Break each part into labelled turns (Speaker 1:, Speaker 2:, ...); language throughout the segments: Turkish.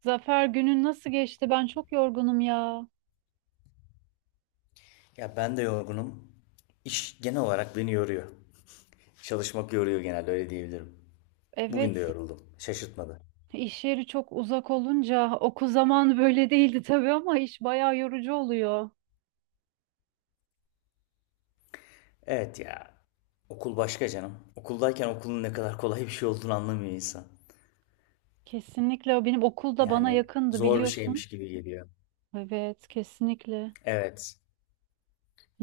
Speaker 1: Zafer, günün nasıl geçti? Ben çok yorgunum ya.
Speaker 2: Ya ben de yorgunum. İş genel olarak beni yoruyor. Çalışmak yoruyor, genelde öyle diyebilirim. Bugün de
Speaker 1: Evet,
Speaker 2: yoruldum. Şaşırtmadı.
Speaker 1: iş yeri çok uzak olunca okul zamanı böyle değildi tabii ama iş bayağı yorucu oluyor.
Speaker 2: Evet ya. Okul başka canım. Okuldayken okulun ne kadar kolay bir şey olduğunu anlamıyor insan.
Speaker 1: Kesinlikle, benim okul da bana
Speaker 2: Yani
Speaker 1: yakındı
Speaker 2: zor bir
Speaker 1: biliyorsun.
Speaker 2: şeymiş gibi geliyor.
Speaker 1: Evet, kesinlikle.
Speaker 2: Evet.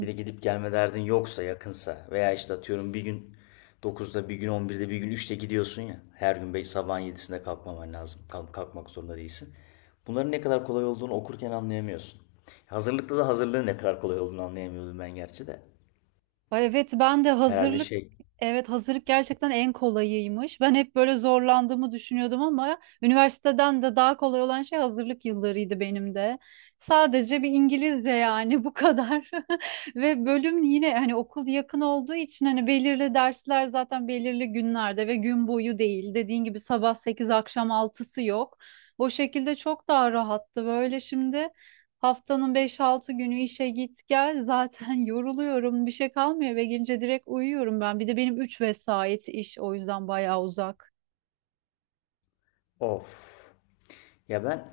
Speaker 2: Bir de gidip gelme derdin yoksa, yakınsa veya işte atıyorum bir gün 9'da, bir gün 11'de, bir gün 3'te gidiyorsun ya. Her gün belki sabahın 7'sinde kalkmaman lazım. Kalkmak zorunda değilsin. Bunların ne kadar kolay olduğunu okurken anlayamıyorsun. Hazırlıkta da hazırlığın ne kadar kolay olduğunu anlayamıyordum ben gerçi de.
Speaker 1: Ay, evet ben de
Speaker 2: Herhalde
Speaker 1: hazırlık,
Speaker 2: şey,
Speaker 1: evet hazırlık gerçekten en kolayıymış. Ben hep böyle zorlandığımı düşünüyordum ama üniversiteden de daha kolay olan şey hazırlık yıllarıydı benim de. Sadece bir İngilizce, yani bu kadar. Ve bölüm yine, hani okul yakın olduğu için, hani belirli dersler zaten belirli günlerde ve gün boyu değil. Dediğin gibi sabah 8 akşam altısı yok. O şekilde çok daha rahattı böyle şimdi. Haftanın beş altı günü işe git gel zaten, yoruluyorum, bir şey kalmıyor, eve gelince direkt uyuyorum ben, bir de benim 3 vesait iş, o yüzden bayağı uzak.
Speaker 2: of. Ya ben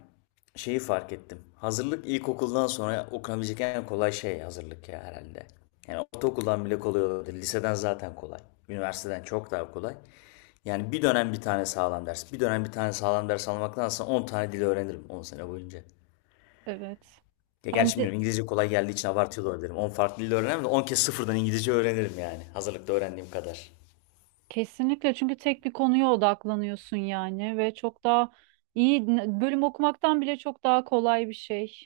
Speaker 2: şeyi fark ettim. Hazırlık ilkokuldan sonra okunabilecek en kolay şey hazırlık ya herhalde. Yani ortaokuldan bile kolay olabilir. Liseden zaten kolay. Üniversiteden çok daha kolay. Yani bir dönem bir tane sağlam ders. Bir dönem bir tane sağlam ders almaktansa 10 tane dil öğrenirim 10 sene boyunca.
Speaker 1: Evet,
Speaker 2: Ya
Speaker 1: hem
Speaker 2: gerçi
Speaker 1: de
Speaker 2: bilmiyorum, İngilizce kolay geldiği için abartıyor da olabilirim. 10 farklı dil öğrenirim de 10 kez sıfırdan İngilizce öğrenirim yani. Hazırlıkta öğrendiğim kadar.
Speaker 1: kesinlikle, çünkü tek bir konuya odaklanıyorsun yani ve çok daha iyi, bölüm okumaktan bile çok daha kolay bir şey.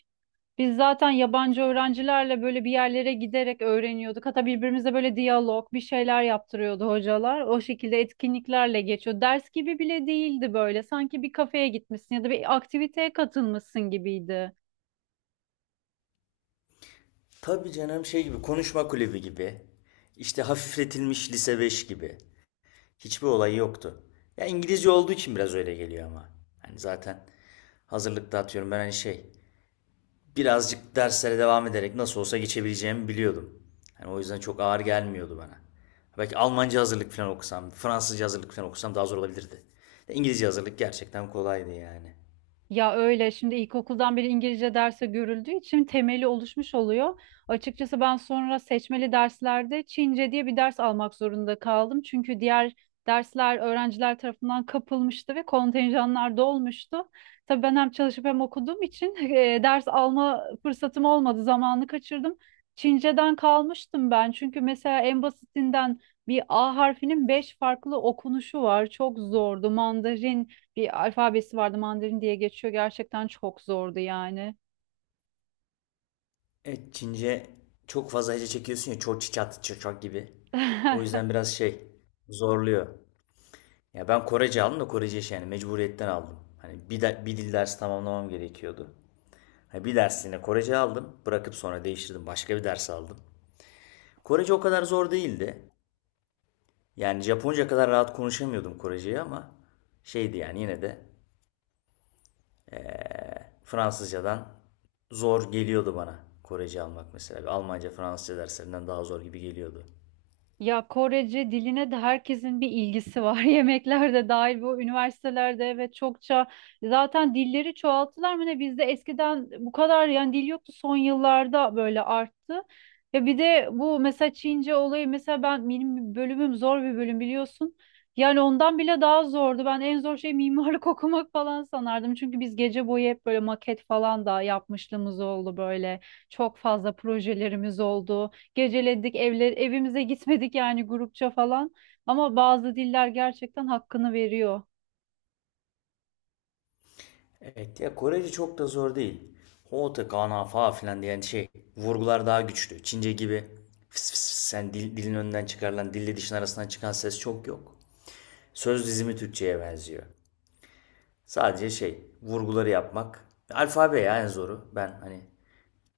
Speaker 1: Biz zaten yabancı öğrencilerle böyle bir yerlere giderek öğreniyorduk. Hatta birbirimize böyle diyalog, bir şeyler yaptırıyordu hocalar. O şekilde etkinliklerle geçiyor. Ders gibi bile değildi böyle. Sanki bir kafeye gitmişsin ya da bir aktiviteye katılmışsın gibiydi.
Speaker 2: Tabii canım, şey gibi, konuşma kulübü gibi. İşte hafifletilmiş lise 5 gibi. Hiçbir olayı yoktu. Ya İngilizce olduğu için biraz öyle geliyor ama. Hani zaten hazırlıkta atıyorum ben hani şey, birazcık derslere devam ederek nasıl olsa geçebileceğimi biliyordum. Yani o yüzden çok ağır gelmiyordu bana. Belki Almanca hazırlık falan okusam, Fransızca hazırlık falan okusam daha zor olabilirdi. İngilizce hazırlık gerçekten kolaydı yani.
Speaker 1: Ya öyle, şimdi ilkokuldan beri İngilizce derse görüldüğü için temeli oluşmuş oluyor. Açıkçası ben sonra seçmeli derslerde Çince diye bir ders almak zorunda kaldım. Çünkü diğer dersler öğrenciler tarafından kapılmıştı ve kontenjanlar dolmuştu. Tabii ben hem çalışıp hem okuduğum için ders alma fırsatım olmadı, zamanı kaçırdım. Çince'den kalmıştım ben. Çünkü mesela en basitinden bir A harfinin beş farklı okunuşu var. Çok zordu. Mandarin, bir alfabesi vardı, Mandarin diye geçiyor. Gerçekten çok zordu yani.
Speaker 2: Evet, Çince çok fazla hece çekiyorsun ya, çok çiçat çiçak gibi. O yüzden biraz şey, zorluyor. Ya ben Korece aldım da, Korece iş yani mecburiyetten aldım. Hani bir dil dersi tamamlamam gerekiyordu. Hani bir dersliğine Korece aldım. Bırakıp sonra değiştirdim. Başka bir ders aldım. Korece o kadar zor değildi. Yani Japonca kadar rahat konuşamıyordum Korece'yi ama şeydi yani, yine de Fransızcadan zor geliyordu bana Korece almak mesela. Bir Almanca, Fransızca derslerinden daha zor gibi geliyordu.
Speaker 1: Ya Korece diline de herkesin bir ilgisi var. Yemekler de dahil bu üniversitelerde, evet çokça zaten dilleri çoğalttılar mı ne, bizde eskiden bu kadar yani dil yoktu, son yıllarda böyle arttı. Ya bir de bu mesela Çince olayı, mesela ben, benim bölümüm zor bir bölüm biliyorsun. Yani ondan bile daha zordu. Ben en zor şey mimarlık okumak falan sanardım. Çünkü biz gece boyu hep böyle maket falan da yapmışlığımız oldu böyle. Çok fazla projelerimiz oldu. Geceledik, evimize gitmedik yani grupça falan. Ama bazı diller gerçekten hakkını veriyor.
Speaker 2: Evet ya, Korece çok da zor değil. Hote, kana, fa filan diyen şey, vurgular daha güçlü. Çince gibi fıs fıs fıs yani dilin önünden çıkarılan dille dişin arasından çıkan ses çok yok. Söz dizimi Türkçe'ye benziyor. Sadece şey, vurguları yapmak. Alfabe ya en zoru. Ben hani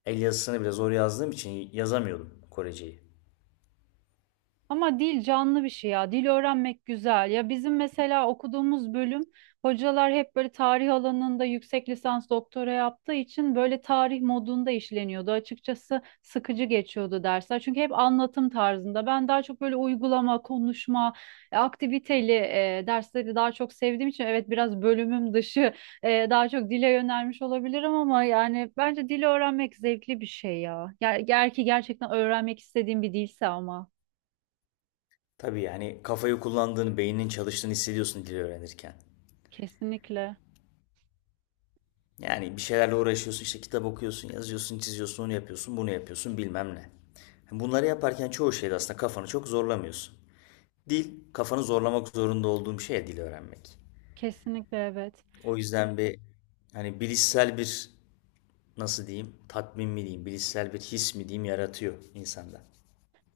Speaker 2: el yazısını bile zor yazdığım için yazamıyordum Koreceyi.
Speaker 1: Ama dil canlı bir şey ya. Dil öğrenmek güzel. Ya bizim mesela okuduğumuz bölüm, hocalar hep böyle tarih alanında yüksek lisans doktora yaptığı için böyle tarih modunda işleniyordu. Açıkçası sıkıcı geçiyordu dersler. Çünkü hep anlatım tarzında. Ben daha çok böyle uygulama, konuşma, aktiviteli dersleri daha çok sevdiğim için, evet biraz bölümüm dışı daha çok dile yönelmiş olabilirim ama yani bence dil öğrenmek zevkli bir şey ya. Eğer ki gerçekten öğrenmek istediğim bir dilse ama.
Speaker 2: Tabii yani kafayı kullandığını, beyninin çalıştığını hissediyorsun dili öğrenirken.
Speaker 1: Kesinlikle.
Speaker 2: Yani bir şeylerle uğraşıyorsun, işte kitap okuyorsun, yazıyorsun, çiziyorsun, onu yapıyorsun, bunu yapıyorsun bilmem ne. Bunları yaparken çoğu şeyde aslında kafanı çok zorlamıyorsun. Dil, kafanı zorlamak zorunda olduğum şey, dil öğrenmek.
Speaker 1: Kesinlikle evet.
Speaker 2: O yüzden bir hani bilişsel bir, nasıl diyeyim, tatmin mi diyeyim, bilişsel bir his mi diyeyim, yaratıyor insanda.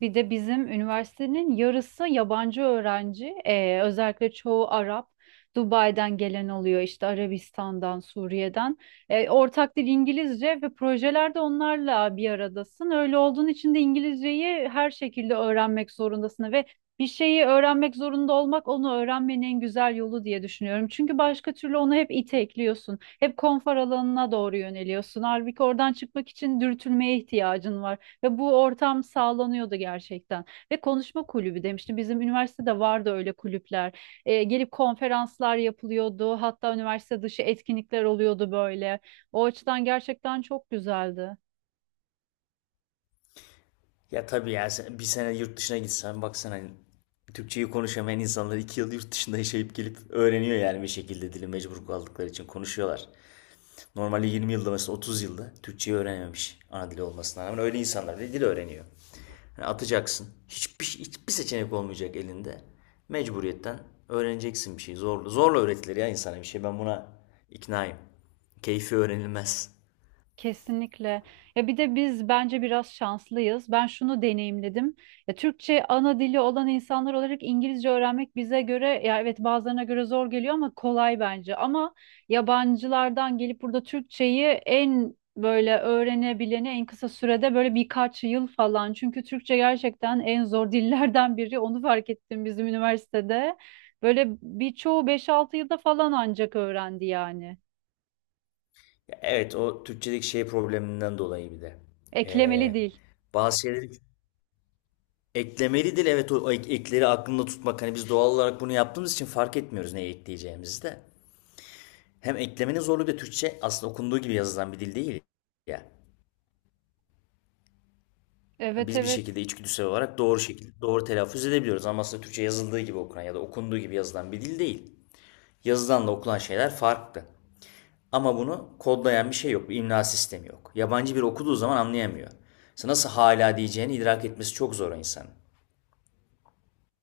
Speaker 1: Bir de bizim üniversitenin yarısı yabancı öğrenci. Özellikle çoğu Arap. Dubai'den gelen oluyor, işte Arabistan'dan, Suriye'den. Ortak dil İngilizce ve projelerde onlarla bir aradasın. Öyle olduğun için de İngilizceyi her şekilde öğrenmek zorundasın ve bir şeyi öğrenmek zorunda olmak, onu öğrenmenin en güzel yolu diye düşünüyorum. Çünkü başka türlü onu hep itekliyorsun. Hep konfor alanına doğru yöneliyorsun. Halbuki oradan çıkmak için dürtülmeye ihtiyacın var. Ve bu ortam sağlanıyordu gerçekten. Ve konuşma kulübü demiştim. Bizim üniversitede vardı öyle kulüpler. Gelip konferanslar yapılıyordu. Hatta üniversite dışı etkinlikler oluyordu böyle. O açıdan gerçekten çok güzeldi.
Speaker 2: Ya tabii ya, bir sene yurt dışına gitsen baksana, hani Türkçeyi konuşamayan insanlar 2 yıl yurt dışında yaşayıp gelip öğreniyor yani, bir şekilde dili mecbur kaldıkları için konuşuyorlar. Normalde 20 yılda mesela, 30 yılda Türkçeyi öğrenememiş, ana dili olmasına rağmen öyle insanlar da dil öğreniyor. Yani atacaksın. Hiçbir seçenek olmayacak elinde. Mecburiyetten öğreneceksin bir şey. Zorla, zorla öğretilir ya insana bir şey. Ben buna iknaayım. Keyfi öğrenilmez.
Speaker 1: Kesinlikle. Ya bir de biz bence biraz şanslıyız. Ben şunu deneyimledim. Ya Türkçe ana dili olan insanlar olarak İngilizce öğrenmek bize göre, ya evet bazılarına göre zor geliyor ama kolay bence. Ama yabancılardan gelip burada Türkçeyi en böyle öğrenebileni en kısa sürede böyle birkaç yıl falan. Çünkü Türkçe gerçekten en zor dillerden biri. Onu fark ettim bizim üniversitede. Böyle birçoğu beş altı yılda falan ancak öğrendi yani.
Speaker 2: Evet, o Türkçedeki şey probleminden dolayı bir de.
Speaker 1: Eklemeli
Speaker 2: Ee,
Speaker 1: dil.
Speaker 2: bazı şeyleri eklemelidir. Evet, o ekleri aklında tutmak. Hani biz doğal olarak bunu yaptığımız için fark etmiyoruz neyi ekleyeceğimizi de. Hem eklemenin zorluğu, bir de Türkçe aslında okunduğu gibi yazılan bir dil değil ya. Ha,
Speaker 1: Evet,
Speaker 2: biz bir
Speaker 1: evet.
Speaker 2: şekilde içgüdüsel olarak doğru şekilde doğru telaffuz edebiliyoruz ama aslında Türkçe yazıldığı gibi okunan ya da okunduğu gibi yazılan bir dil değil. Yazılanla okunan şeyler farklı. Ama bunu kodlayan bir şey yok, bir imla sistemi yok. Yabancı biri okuduğu zaman anlayamıyor. Mesela nasıl hala diyeceğini idrak etmesi çok zor o insanın.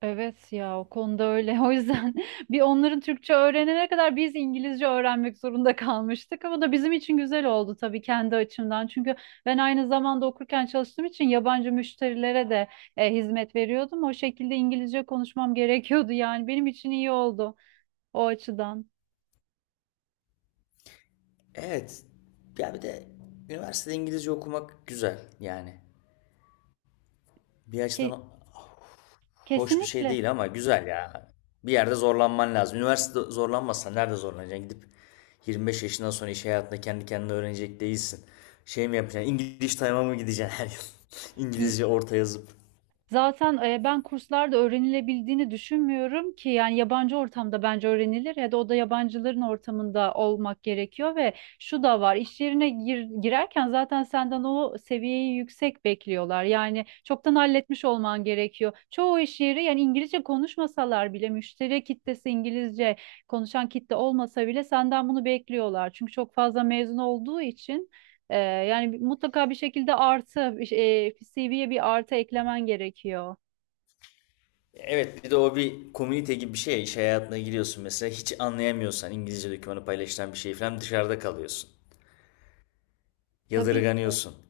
Speaker 1: Evet ya, o konuda öyle. O yüzden bir, onların Türkçe öğrenene kadar biz İngilizce öğrenmek zorunda kalmıştık. Ama da bizim için güzel oldu tabii, kendi açımdan. Çünkü ben aynı zamanda okurken çalıştığım için yabancı müşterilere de hizmet veriyordum. O şekilde İngilizce konuşmam gerekiyordu yani. Benim için iyi oldu o açıdan.
Speaker 2: Evet. Ya bir de üniversitede İngilizce okumak güzel yani. Bir
Speaker 1: Ke-
Speaker 2: açıdan hoş bir şey
Speaker 1: kesinlikle.
Speaker 2: değil ama güzel ya. Bir yerde zorlanman lazım. Üniversite zorlanmazsan nerede zorlanacaksın? Gidip 25 yaşından sonra iş hayatında kendi kendine öğrenecek değilsin. Şey mi yapacaksın? İngiliz time'a mı gideceksin her yıl? İngilizce orta yazıp.
Speaker 1: Zaten ben kurslarda öğrenilebildiğini düşünmüyorum ki, yani yabancı ortamda bence öğrenilir ya da o da yabancıların ortamında olmak gerekiyor ve şu da var, iş yerine girerken zaten senden o seviyeyi yüksek bekliyorlar, yani çoktan halletmiş olman gerekiyor. Çoğu iş yeri yani İngilizce konuşmasalar bile, müşteri kitlesi İngilizce konuşan kitle olmasa bile senden bunu bekliyorlar, çünkü çok fazla mezun olduğu için. Yani mutlaka bir şekilde artı, CV'ye bir artı eklemen gerekiyor.
Speaker 2: Evet, bir de o bir komünite gibi bir şey ya. İş hayatına giriyorsun mesela. Hiç anlayamıyorsan İngilizce dokümanı, paylaşılan bir şey falan, dışarıda kalıyorsun.
Speaker 1: Tabii ki.
Speaker 2: Yadırganıyorsun.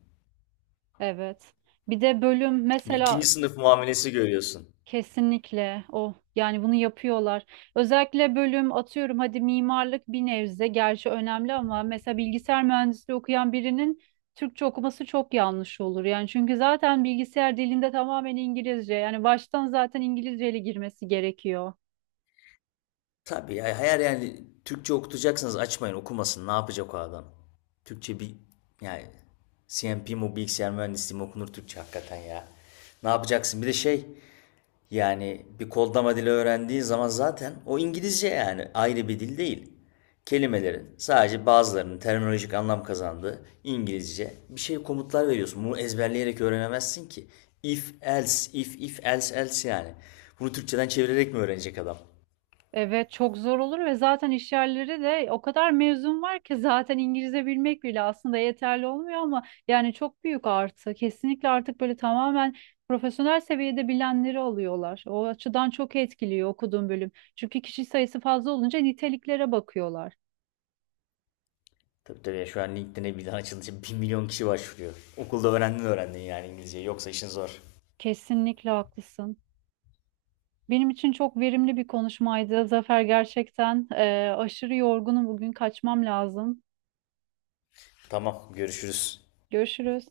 Speaker 1: Evet. Bir de bölüm
Speaker 2: Bir
Speaker 1: mesela
Speaker 2: ikinci sınıf muamelesi görüyorsun.
Speaker 1: kesinlikle o, yani bunu yapıyorlar. Özellikle bölüm, atıyorum hadi mimarlık bir nebze gerçi önemli ama mesela bilgisayar mühendisliği okuyan birinin Türkçe okuması çok yanlış olur. Yani çünkü zaten bilgisayar dilinde tamamen İngilizce. Yani baştan zaten İngilizceyle girmesi gerekiyor.
Speaker 2: Tabii ya, eğer yani Türkçe okutacaksanız açmayın okumasın. Ne yapacak o adam? Türkçe bir yani, CMP mi, bilgisayar mühendisliği mi okunur Türkçe hakikaten ya. Ne yapacaksın? Bir de şey yani, bir kodlama dili öğrendiğin zaman zaten o İngilizce, yani ayrı bir dil değil. Kelimelerin sadece bazılarının terminolojik anlam kazandığı İngilizce bir şey, komutlar veriyorsun. Bunu ezberleyerek öğrenemezsin ki. If else, if if else else yani. Bunu Türkçeden çevirerek mi öğrenecek adam?
Speaker 1: Evet çok zor olur ve zaten iş yerleri de o kadar mezun var ki zaten İngilizce bilmek bile aslında yeterli olmuyor ama yani çok büyük artı. Kesinlikle artık böyle tamamen profesyonel seviyede bilenleri alıyorlar. O açıdan çok etkiliyor okuduğum bölüm. Çünkü kişi sayısı fazla olunca niteliklere bakıyorlar.
Speaker 2: Tabii tabii ya, şu an LinkedIn'e bir daha açılınca 1 milyon kişi başvuruyor. Okulda öğrendin öğrendin yani İngilizceyi, yoksa işin zor.
Speaker 1: Kesinlikle haklısın. Benim için çok verimli bir konuşmaydı. Zafer gerçekten aşırı yorgunum, bugün kaçmam lazım.
Speaker 2: Tamam, görüşürüz.
Speaker 1: Görüşürüz.